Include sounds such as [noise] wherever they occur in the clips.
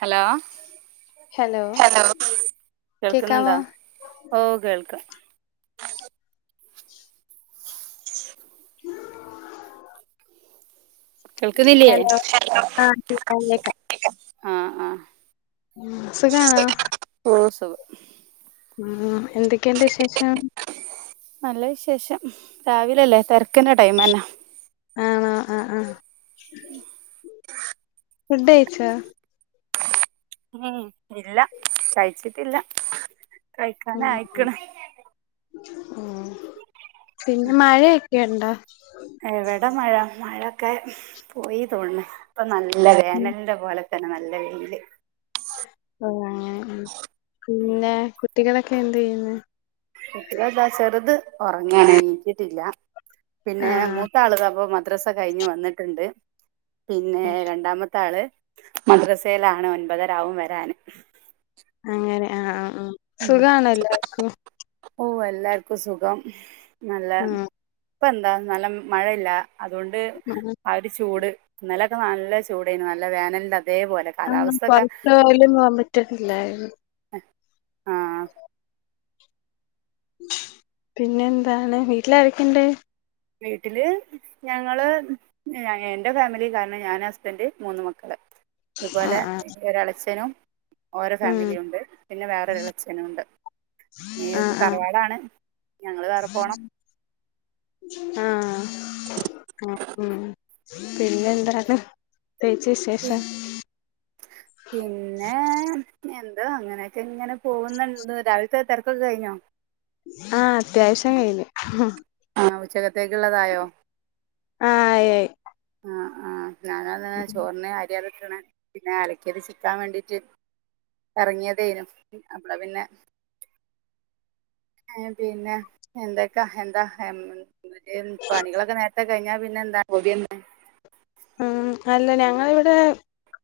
Hello hello കേൾക്ക്ന്ന്ണ്ടോ കേക്കാമോ ഓഹ് കേൾക്കാം [inaudible] കേൾക്ക്ന്നില്ല്യേ ഹലോ ആ കേക്കാം കേക്കാം ആഹ് ആഹ് ഉം സുഖാണോ ഓ സുഖം ഉം എന്തൊക്കെയുണ്ട് വിശേഷം നല്ല വിശേഷം രാവിലെ അല്ലേ തിരക്കിന്റെ ടൈമെന്നെ ആഹ് അ ആഹ് ഫുഡ് കഴിച്ചോ ഉം ഇല്ല കഴിച്ചിട്ടില്ല ഉം ഉം കഴിക്കാനായിക്കണ് പിന്നെ മഴയൊക്കെ ഇണ്ടോ എവിടെ മഴ മഴൊക്കെ പോയി തോന്ന്ണ് ഇപ്പം നല്ല ഉം വേനലിന്റെ പോലെ തന്നെ നല്ലെ വെയില് ഏ ഉം പിന്നെ കുട്ടികളൊക്കെ എന്ത് ചെയ്യ്ന്നേ പിന്നെന്താ ചെറ്ത് ഒറങ്ങാണ് എണീറ്റിട്ടില്ല പിന്നെ ആ മൂത്താള് ഇതാപ്പം മ ദ്രസ കഴിഞ്ഞ് വന്ന്ട്ട്ണ്ട് പിന്നെ ഓക്കെ രണ്ടാമത്തെ ആള് മദ്രസയിലാണ് ഒൻപതരാവും വരാന് അങ്ങനെ ആ ആ ഉം സുഖാണോ എല്ലാർക്കും ഓ എല്ലാർക്കും സുഖം നല്ലെ ഉം ഇപ്പ എന്താ നല്ല മഴല്ല അതുകൊണ്ട് ഉം ആ ഒര് ചൂട് ഇന്നലൊക്കെ നല്ല ചൂടേന്നു നല്ല വേനലിന്റെ അതേപോലെ ആഹ് കാലാവസ്ഥൊക്കെ കൊറച്ച് പോലും പോകാൻ പറ്റുന്നില്ലായിരുന്നു ആഹ് പിന്നെന്താണ് വീട്ടിൽ ആരൊക്കേണ്ട് വീട്ടില് ഞങ്ങള് ഞഎന്റെ ഫാമിലി കാരണം ഞാൻ ഹസ്ബൻ്റ് മൂന്ന് മക്കള് ആ അതുപോലെ ആ ഒരളച്ചനും ഓരേ ഉം ഫാമിലിയുംണ്ട് പിന്നെ വേറൊരുളചനുണ്ട് ആ ഈത് ആ തറവാടാണ് ഞങ്ങള് വേറെ പോണം [inaudible] ആ അ ഉം പിന്നെ ന്താണ് തേച് വിശേഷം പിന്നേ എന്താ അങ്ങനെയൊക്കെ ങ്ങെനെ പോവുന്ന്ണ്ട് രാവിലത്തെ തെരക്കൊക്കെ കഴിഞ്ഞോ ആ അത്യാവിശ്യം കഴിഞ്ഞു [unintelligible] ആ ഉച്ചകത്തേക്ക്ള്ളതായോ ആ യി യായ് ആ ആ ഞാനൊതാ ചോറിന് അരിഅ ക്ണ് പിന്നെ അലക്കേത് ചിക്കാൻ വേണ്ടീട്ട് എറങ്ങിയേതേനും അപ്പളാപിന്നെ ഏ പിന്നെ എന്തെക്കാ എന്താ [unintelligible] പണികളൊക്കെ നേരത്തെ ഞാ പിന്നെന്താ യെന്ന് മ് അല്ല ഞങ്ങളിവ്ടെ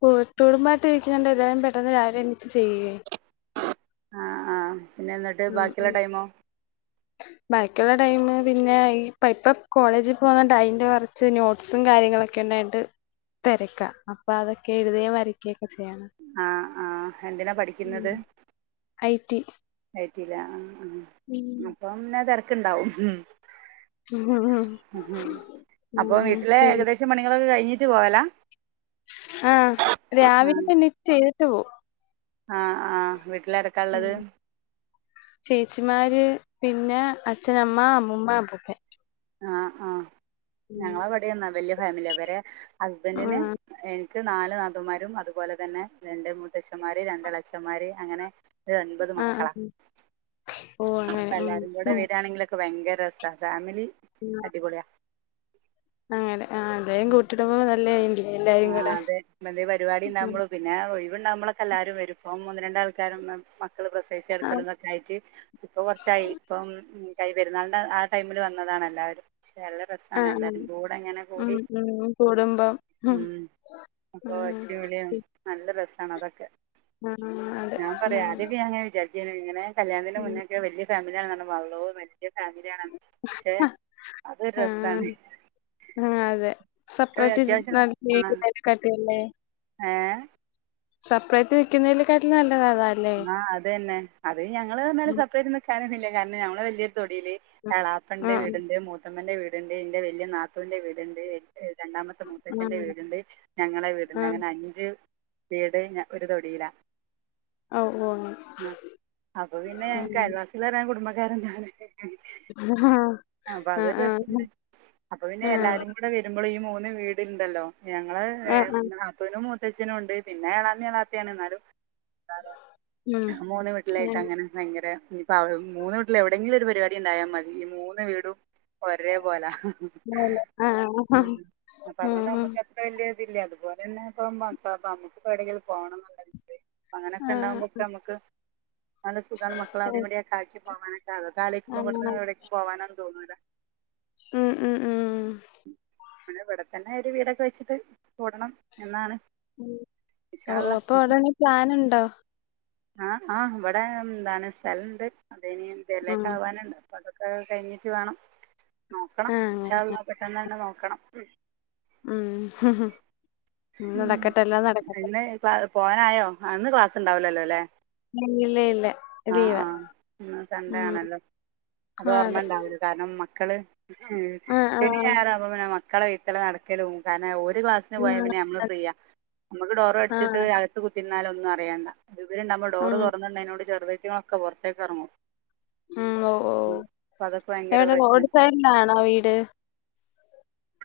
കൂട്ടുടുബായിട്ട് രിക്കന്നണ്ട് എല്ലാരും പെട്ടെന്ന് രാവിലെ നീച്ച് ചെയ്യേ ആ ആ പിന്നെ ന്നട്ട് ഉം ഉം ബാക്കിയ്ള്ള ടൈമോ ബാക്കിയുള്ള ടൈം പിന്നെ ഈ പ്പൈപപ് കോളേജിക് പോവാൻ ടൈന്റെറൊച്ച് നോട്ട് സും കാര്യങ്ങളൊക്കെണ്ടായിട്ട് തെരക്കാ അപ്പൊ അതൊക്കെ എഴുതേം വരയ്ക്കേംക്കെ ചെയ്യണം ആ ആ എന്തിനാ പഠിക്ക് മ് ഐടി ഐറ്റിലെ ആ ആ ഉം [inaudible] അപ്പംന്നെ തിരക്ക്ണ്ടാവും ഉം മ് ഹും അപ്പൊ വീട്ടിലെ പിന്നെ ഏകദേശം പണികളൊക്കെ കഴിഞ്ഞിട്ട് പോവലാ ആ രാവിലതന്നെറ്റ് ചെയ്തിട്ട് പോവു ആ ആ വീട്ടിലാരൊക്ക് മ് ചേച്ചിമാര് പിന്നെ അച്ഛന മ്മ അമ്മൂമ്മ അപ്പൂപ്പന് ആ ആ ഞങ്ങളെവിടെന്നാ വലൃയ ഫാമിലിയ വരെ ഹസ്ബൻ്റിന് ആഹ് എ ക്ക് നാല് നതൂന്മാരും അതുപോലെ തന്നെ രണ്ട് മുത്തച്ഛന്മാര് രണ്ട് എളച്ചന്മാര് അങ്ങനെ ര് ഒൻപത് ആഹ് മക്കളാ ആഹ് ഓ അങ്ങനെ ഉം എല്ലാരും കൂടെ ഉം വരാണെങ്കിലൊക് ഭയങ്കരസ ഫാമിലി ഉം അടിപൊളിയ അങ്ങനെ ആ അദ്ഹം കൂട്ടിടുമ്പോ നല്ലേയങ്കി ആ അതെ ത്നേപരിപാടി ണ്ടാവുമ്പളൊതിൻ പിന്നെ ഒഴിവുണ്ടാമ്പളൊക്കെ എല്ലാരും വരുംപ്പൊ മൂന്ന് രണ്ട് ആൾക്കാരും മേ മക്കള് ആഹ് പ്രസവിച്ചടുക്കലുംതൊക്കേയിട്ട് ഇപ്പൊ കൊറച്ചായി ഇപ്പം കൈ പെരുന്നാളിൻ്റെ ആ ടൈമില് വന്നതാണ് എല്ലാവരും ക്ഷെല് രസാണ് ആഹ് എല്ലാരുകൂടെ ങ്ങനെ ഉം കൂടി ഉം കൂടുമ്പം ഉം മ് അപ്പൊ ഉം ഒച്ചിംവിളിയിംനല്ല രസാണ് അതൊക്കെ ആഹ് അതെ ഉം ഞാപറയാ ആദ്യൊക്കെ ഞൻ വിജാര് ജനിങ്ങനെ കല്യാണത്തിന് ഉം മുന്നേക്കെ വലൃയ ഫാമിലിയാണെന്ന്റഞപ്പൊ അള്ളോ വല്ലൃഫാമിലിയാണോ ക്ഷെ അതൊരു രസമാണ് ആ അതെ സപ്രേറ്റ് അത്യാവശ്യം നല്ലീ [unintelligible] കട്ടിയല്ലേ ഏ സപ്പറേറ്റ് വെക്കുന്നതിലേക്കാട്ടിലും നല്ലതാതാ ആ അതന്നെ അതെ ഞങ്ങള്ന്നറിഞാൽ സപ്പ്റേറ്റ് നിക്കാനൊന്നില്ല കാരണം ഞങ്ങള് വല്യൊരു തൊടീല് എളാപ്പന്റെ ആഹ് വീട്ണ്ട് മൂത്തമ്മന്റെ വീട്ണ്ട് ന്റെ വലൃനാത്തൂന്റെ വീട്ണ്ട് രണ്ടാമത്തെ മുത്തചന്റെ ആഹ് വീട്ണ്ട് ഞങ്ങളെ വീട്ണ്ട് ആഹ് അങ്ങനെ അഞ്ച് വീട് ഞ ഒരു തൊടീലാ ഓഹ് ഓഹ് ആഹ് അപ്പൊ പിന്നെ ഞൻങ്ങ്ക് അയൽവാസികള് വരാൻ കുടുംബക്കാരെന്നാണ് ആഹ് അപ്പൊ അതൊരസന്നെ അപ്പൊ പിന്നെ ആഹ് എല്ലാരും ഇവിടെ വരുമ്പള് ഈ മൂന്ന് വീട്ണ്ടല്ലോ ഞങ്ങള് [unintelligible] ഇങ്ങനെ ആഹ് ആഹ് നടക്കും. [unintelligible] മുത്തച്ഛനും ഇണ്ട്. പിന്നെ എളാമിം എളാപ്പിയാണ് എന്നാലും [unintelligible] മൂന്ന് ഉം വീട്ടിലായിട്ടങ്ങനെ ഭയങ്കര ഇനിപ്പ മൂന്ന് വീട്ടില് എവിടെങ്കിലും ഒരു പരിപാടി ഇണ്ടായൽ മതി ഈ മൂന്ന് വീടും ഒരേ പോലാ ആ ഉം അപ്പതോണ്ട് ഉം നമ്മക്ക് എൻ വല്ല്യ ഇതില്ല അതുപോലെന്നെ ഇപ്പം മക്ക നമക്ക് എവിടെകിലും പോണന്ന്ണ്ടകിൽ അങ്ങനെയൊക്കെ ആ ഇണ്ടാവുമ്പോക്കെ നമ്മക്ക് നല്ല സുഖാണ് മക്കളെ അവിടിം ഇവിടെക്കെ ആക്കി പോകാനൊക്കെ. പിന്നെ അതൊ ആ ആലോയിക്കുമ്പം ഇവട്ന്ന് എവിടേക്കും പോകാനൊന്നും തോന്നൂല. ഉം ഉം ഉം അങ്ങനെ ഇവടെ തന്നെ ഒരു വീടൊക്കെ വെച്ചിട്ട് കൂടണം എന്നാണ് ഓഹ് വിശാല ഓഹ് അപ്പൊ അതാണി പ്ലാനിണ്ടോ? ആഹ് ആഹ് ഇവിടെ എന്താണ് സ്ഥലണ്ട്. അതിനി ആ പേരിലേക്കാവാന്ണ്ട്. പ്പം അതൊക്കെ കഴിഞ്ഞിട്ട് വേണം ആ നോക്കണം ഇൻഷാ അങ്ങനെ അള്ളാഹ് പെട്ടെന്നന്നെ നോക്കണം. ഉം നടക്കട്ടെ എല്ലാം നടക്കട്ടെ. [unintelligible] പോകാനായോ ആ ഇന്ന് ക്ലാസ് ഇണ്ടാവൂല്ലല്ലോല്ലേ ഇല്ല ഇല്ല ആഹ് ലീവാ ആഹ് ഇന്ന് സൺഡേ ഉം ആണല്ലോ. ആ അതോർമ്മ അതെ ഇണ്ടാവൂല കാരണം മക്കള് ഉം ആ ആ ശെനിം ഞായറാവുമ്പം പിന്നെ മക്കളെ വെയ്ത്തലെ നടക്കലും കാരണം ഓര് ക്ലാസ് ന് പോയാപിന്നെ നമ്മള് ഫ്രീയാ. നമുക്ക് ഡോറ് ആ ആ, അടിച്ചിട്ട് അകത്ത് കുത്തിരുന്നാലൊന്നും അറിയണ്ട. ഇത് ഇവര്ണ്ടാവുമ്പം ഡോറ് ഉം തുറന്ന്ട്ണേനോട് ചെറുതേറ്റങ്ങളൊക്കെ പുറത്തേക്ക് ഇറങ്ങും. ഉം ഉം ഓഹ് അപ്പൊ അതൊക്കെ ഭയങ്കര എവിടെ പ്രശ്നാ റോഡ് സൈഡിലാണോ വീട്?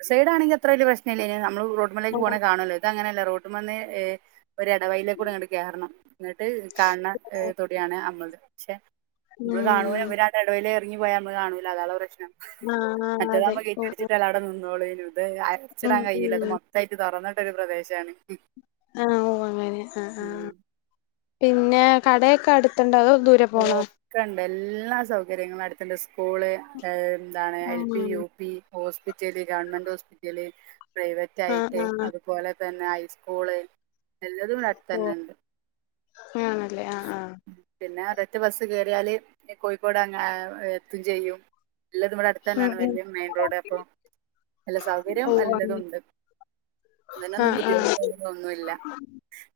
സൈഡാണെങ്കി അത്രവലിയ പ്രശനല്ലേയിനി നമ്മള് റോഡ്മ്മലേക്ക് ഉം പോണ കാണുല്ലോ ഇത് അങ്ങനെയല്ല റോഡുമ്മെന്ന് ഒരു എടവഴിലേകൂടെ ഇങ്ങട് കേറണം. എന്നട്ട് കാണണ തൊടിയാണ് അമ്മൾട്ത് പക്ഷെ നമ്മള് കാണൂല ഇവര് എടവഴീല് ഇറങ്ങി പോയാ മ്മള് കാണൂല്ല അതാൺളാ പ്രശ്നം. ആ ആ അതെ മറ്റേതാവുമ്പം ഓ ഓ ഗേറ്റടിച്ചിട്ടാൽ അവ വിടെ നിന്നോളേനു. ഇത് ഉം അടച്ചിടാൻ കഴിയില്ല. ഇത് ഉം മൊത്തായിട്ട് തുറന്നിട്ടൊരു പ്രദേശാണ്. ആഹ് ഓ അങ്ങനെ ഉം പിന്നെ കടയൊക്കെ അടുത്ത്ണ്ടോ അതോ ദു ഒക്കെണ്ട് എല്ലാ സൗകര്യങ്ങളും അടുത്ത്ണ്ട് സ്കൂള് ണ്ട് എന്താണ് L P, U P, hospital, government hospital ആഹ് പ്രൈവറ്റായിട്ട് ആഹ് ആഹ് അതുപോലെ തന്നെ ഹൈസ്കൂള് എല്ലതും ഇവടെ ഓഹ് ആണല്ലേ ആഹ് ആഹ് പിന്നെ ഒരൊറ്റ ബസ്സ് കേറിയാല് കോഴിക്കോട് അങ്ങ ഏ എത്തും ചെയ്യും. എല്ലതും ഇവടെ ഉം അടുത്തന്നെയാണ്. ഉം വലിയ മെയിൻ റോഡ് അപ്പം നല്ല ഓ സൗകര്യം അങ്ങനെ എല്ലതും ഇണ്ട്. അതിനൊന്നും ആഹ് ആഹ് ബുദ്ധിമുട്ടോ ഒന്നുല്ല.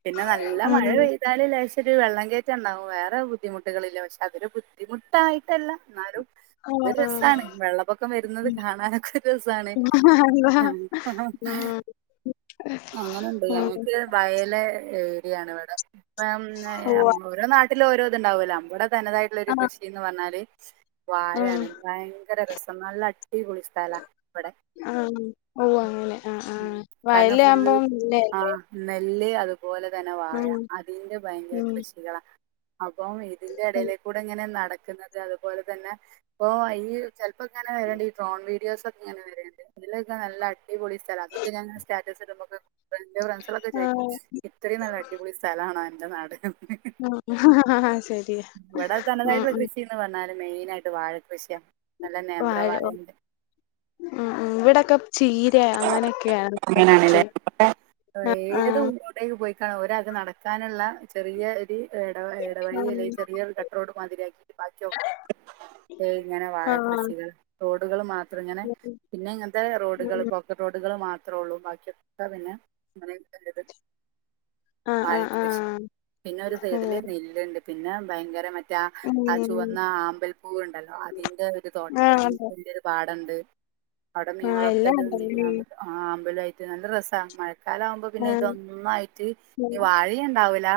പിന്നെ നല്ല മഴ ഉം പെയ് മഴക്കാലം ലേശൊര് വെള്ളം കെട്ട് ക്കെണ്ടാവും വേറെ ബുദ്ധിമുട്ടുകളില്ല. പക്ഷെ അതൊരു ബുദ്ധിമുട്ടായിട്ടല്ല എന്നാലും ആഹ് അതൊര് രസാണ്. വെള്ളപ്പൊക്കം വരുന്നത് കാണാനൊക്കെ ഒരു രസാണ്. അതാ ഉം [unintelligible] അങ്ങനെണ്ട് ഉം ഞങ്ങക്ക് വയല് ഏരിയാണ് ഇവിടെ. ഇപ്പം ഉവ്വ ഓരോ നാട്ടി ലും ഓരോത് ഇണ്ടാവെല്ലൊ. നമ്മടെ തനതായിട്ടുള്ള ഒരു ആഹ് കൃഷിന്ന് പറഞ്ഞാല് ഉം വാഴാണ്. [unintelligible] ഭയങ്കര രസം നല്ല അടിപൊളി സ്ഥല ആഹ് ഓ അങ്ങനെ ആഹ് ആഹ് വയലാവുമ്പോം ല്ലെ ആഹ് നെല്ല് അതുപോലെതന്നെ വാഴ ഉം അതിന്റെ ഭയങ്കര ഉം കൃഷികളാ. അപ്പം ഇതിന്റെ എടയിലേക്കൂടെ ഇങ്ങനെ നടക്കുന്നത് അതുപോലെ തന്നെ പ്പോ അയിന് ചിലപ്പോക്കെങ്ങനെ ണ്ട് ഈ ഡ്രോൺ വീഡിയോസൊക്കെ ഇങ്ങനെ വരേണ്ട്. ഇതിലൊക്കെ നല്ല അടിപൊളി സ്ഥലാ അതൊക്കെ ഞന്ങ്ങനെ സ്റ്റാറ്റ സ്റ്റാറ്റസ് ഇടുമ്പോക്കെ എൻ്റെ ഫ്രണ്ട്സാലൊക്കെ ചോയിക്കും, ആഹ് ഇത്രിം നല്ല അടിപൊളി സ്ഥലണോ അൻ്റെ നാട്. [unintelligible] ശെരിയാ ആ ആ ന്ത് പറഞ്ഞാല് മെയിനായിട്ട് വാഴകൃഷിയാ. വാഴ ഓ ഉം ഉം ഇവിടൊക്കെ ചീരാ അങ്ങനെയൊക്കെയാണ്. അങ്ങനാണല്ലേ കൃഷി [unintelligible] ഏത് ആഹ് പയോഗിക്കാന് ഒരാക് നടക്കാന്ള്ള ചെറിയ ഈ എടവയി എടവഴിയിലെ ആഹ് ചെറിയൊരു കട്ടറോട്ട് മാതിരിയാക്കിറ്റി ബാക്കി ഒക്കെ ഇങ്ങനെ വാഴ ആഹ് കൃഷികൾ റോഡുകള് മാത്രം ങ്ങനെ പിന്നെ ങ്ങൻത്തെ റോഡ് ഉം പോക്കറ്റ് റോഡുകള് മാത്രൊള്ളൂ, ബാക്കിയൊക്കെ പിന്നെ അങ്ങെനെ [unintelligible] ആഹ് വഴ ആഹ് കൃഷി ആഹ് പിന്നെ ഒരു സൈഡില് ഓഹ് നെല്ലുണ്ട് പിന്നെ ഭയങ്കര മ മറ്റെ ആ ഉം ചുവന്ന ആമ്പൽപ്പൂവ്ണ്ടല്ലോ, അതിന്റെ ഒരു തോട്ട ആഹ് ഒരു അതെ വല്ലിയൊരു പാടണ്ട്. ആഹ് എല്ലാം ഉണ്ട [unintelligible] ആഹ് ആമ്പലായിട്ട് നല്ല രസാ മഴ ഴക്കാലാവുമ്പോ പിന്നെ ആഹ് ഇതൊന്നായിട്ട് ഈ വാഴിണ്ടാവൂലാ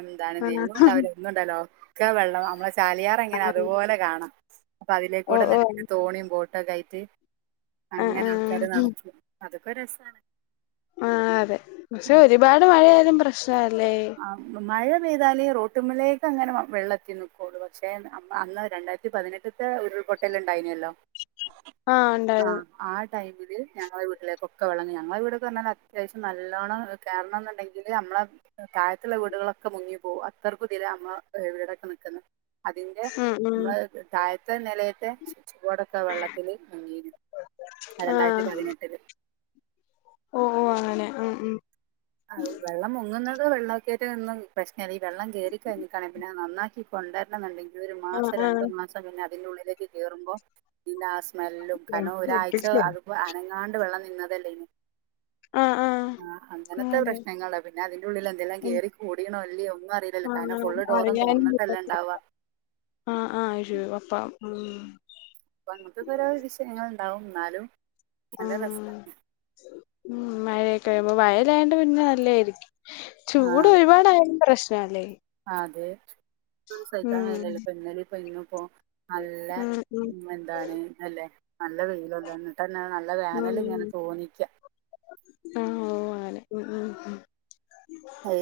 എന്താണ്‌ നെല്ലു ആഹ് ണ്ടാവൂല ന്നുണ്ടല്ലോ ഒക്കെ വെള്ളം നമ്മളെ ചാലിയാറെങ്ങനാ ആഹ് അതുപോലെ കാണാ. അപ്പൊ അതിലേക്കൂടെ ഓഹ് നെടുക്കിട്ട് ഓഹ് തോണിം ബോട്ടൊക്കെ ആയിട്ട്, ആഹ് അങ്ങനെ ആൾക്കാര് ആഹ് നടക്കും. അതൊക്കെ രസാണ്. ആ അതെ പക്ഷെ ഉം. ഒരുപാട് മഴയാലും പ്രശ്നാല്ലേ? ആ മഴ പെയ്താല് റോട്ട്മ്മലേക്കങ്ങനെ വെള്ളത്തി നിക്കൊള്ളൂ പക്ഷേ അന്ന് അമ്മ അന്ന് രണ്ടായി പതിനെട്ട്ത്തെ ഉരുൾപൊട്ടല് ണ്ടായിനല്ലോ. ആഹ് ണ്ടായിന്ന്. ആഹ് ടൈമില് ഞങ്ങളെ വീട്ടിലേകൊക്കെ വെള്ളന്ന് ഞങ്ങളെ വീടൊക്കെറഞ്ഞാൽ അത്യാവശ്യം നല്ലോണം കേറണംന്ന്ണ്ടെങ്കില് അമ്മളെ താഴത്തുള്ള വീടുകളൊക്കെ മുങ്ങിപ്പോകും അത്രക്കുതിലാ അമ്മ വീടൊക്കെ നിക്ക്ന്ന്. അതിന്റെ ഉം ഉം മ്മള തഴത്തെ നിലയത്തെ സ്വിച്ച്ബോടൊ വെള്ളത്തില് മുങ്ങീന്നു രണ്ടായിരത്തി ആഹ് പതിനെട്ടില്. ഓഹ് അങ്ങനെ ഉം ഉം. അ ഉ വെള്ളം മുങ്ങുന്നത് വെള്ളൊക്കെട്ട് നിന്നും പ്രശ്നംല്ല, ഈ വെള്ളം കേറി കഴിഞ്ഞിട്ടാണെ പിന്നെ നന്നാക്കി കൊണ്ടരണം ന്നുണ്ടെങ്കില് ഒരു ആഹ് മാസം രണ്ടു ആഹ് മാസം പിന്നെ അതിന്റെള്ളിലേക്ക് കേറുമ്പോ ഇന്റെ ആ സ്മെല്ലും കാരണം ഒരാഴ്ച അത് അനങ്ങാണ്ട് വെള്ളം നിന്നതല്ലേ ഇനി ആഹ് ആഹ്. അങ്ങനത്തെ അങ്ങനെ പ്രശ്നങ്ങള പിന്നെ അതിന്റെള്ളില് എന്തെല്ലാം ഉം കേറി കൂടിനൊല്ലിയൊ ഒന്നു അറീലല്ലോ കാരണം ആഹ് ഫുള് ഡോറും അറിയാനും തൊറ പറ്റത്തില്ല ട്ടല്ലേണ്ടാവാ. ആഹ് ആഹ് അത് ശരി അപ്പം ഉം. അപ്പങ്ങൻത്തെ ക്കോരോ വിശയങ്ങള് ണ്ടാവും ന്നാലും ആഹ് ഉം മഴയൊക്കെവുമ്പ മയല്ലായൊണ്ട് പിന്നെ നല്ലേരിക്കും. ചൂട് ഒരുപാടായാലും പ്രശ്നാല്ലേ? ആ അതെ ചൂട് സൈക്കാ കയില്ലല്ലോ ഇപ്പൊന്നലെ പ്പൊ ഇന്നും പ്പോ നല്ല ഉം എന്താണ് അല്ലെ നല്ല വെയിലല്ലേ എന്നിട്ട്ന്നെ നല്ല വോനല്ങ്ങനെ തോന്നിക്കാ ഉം ഉം അങ്ങനൊക്കെ ഉം ഉം.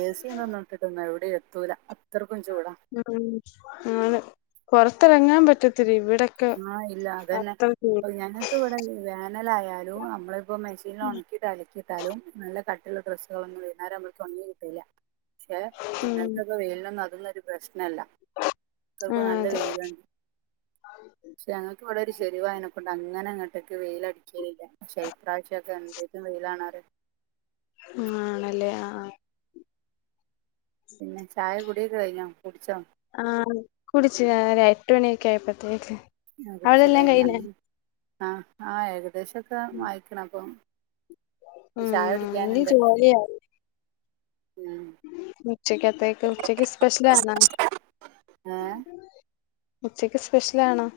ഏസി ഒന്ന്ന്നിട്ടിട്ടും എവിടേം എത്തൂല അത്രക്കും ചൂടാ. ഉം ഉം അതെ പുറത്തിറങ്ങാ പറ്റത്തില്ല ഇവിടെ ആഹ് ഇല്ല, അതന്നെ പ്പ പിന്നെങ്ങക്ക് ഞ ഇവടെ വേനലായാലും നമ്മള് ഇപ്പോ മെഷീല് ഒണക്കി ട്ടലക്കിട്ടാലും നല്ല കട്ടിള്ള ഡ്രസ്സുകളൊന്നും വൈന്നാരാവുംമ്പക്ക് ഒണങ്ങി കിട്ടൂലാ. പക്ഷെ ഉം ഇന്നൽത്തൊക്കെ വെയിൽ നോന്നും അതൊന്നൊരു പ്രശ്നല്ല, ഇത്രക്കും ആഹ് നല്ല അതെ വെയില് [inaudible] ക്ഷെ ഞങ്ങക്കിവടെ ഒരു ചെരുവായനക്കൊണ്ട് അങ്ങനെ അങ്ങോട്ടൊക്കെ വെയില അടിക്കലില്ല പഷേ ഇപ്രാവശ്യംക്കെ എന്ത് ന്ത് വെയിലാണോറിയോ. ആഹ്ണല്ലേ ആ ആ. പിന്നെ ചായ കൂടിയൊക്കെ കയിഞ്ഞോ കുടിച്ചോ? ആഹ കുടിച്ചു എട്ട് മണിയൊക്കെ ആയിപ്പത്തേക്ക് ആ കുടിച്ചല്ലേ ഞങ്ങ ആ ആ ഏകദേശംക്കെ വായി അപ്പം ഉം ചായ ഇനി കുടിക്കാനുണ്ട് ഉം ഉച്ചക്ക് അത്തക് ഉച്ചക്ക് സ്പെഷൽ ആണോ ഏഹ് ഉച്ചയ്ക്ക് സ്പെഷ്യൽ ആണോ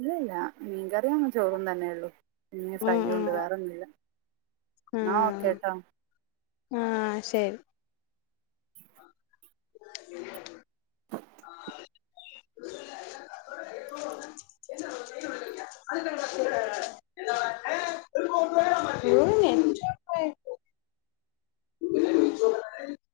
ഇല്ല ഇല്ല മീൻകറിം ചോറും തന്നെ ഉള്ളൂ മീൻ ഫ്രൈ ഉം ഉണ്ട് വേറെൊന്നുംമല്ല ന്നാ ഓക്കേ ട്ടോ. ആ ശരി [unintelligible] [inaudible] [unintelligible] [inaudible] [inaudible] [inaudible]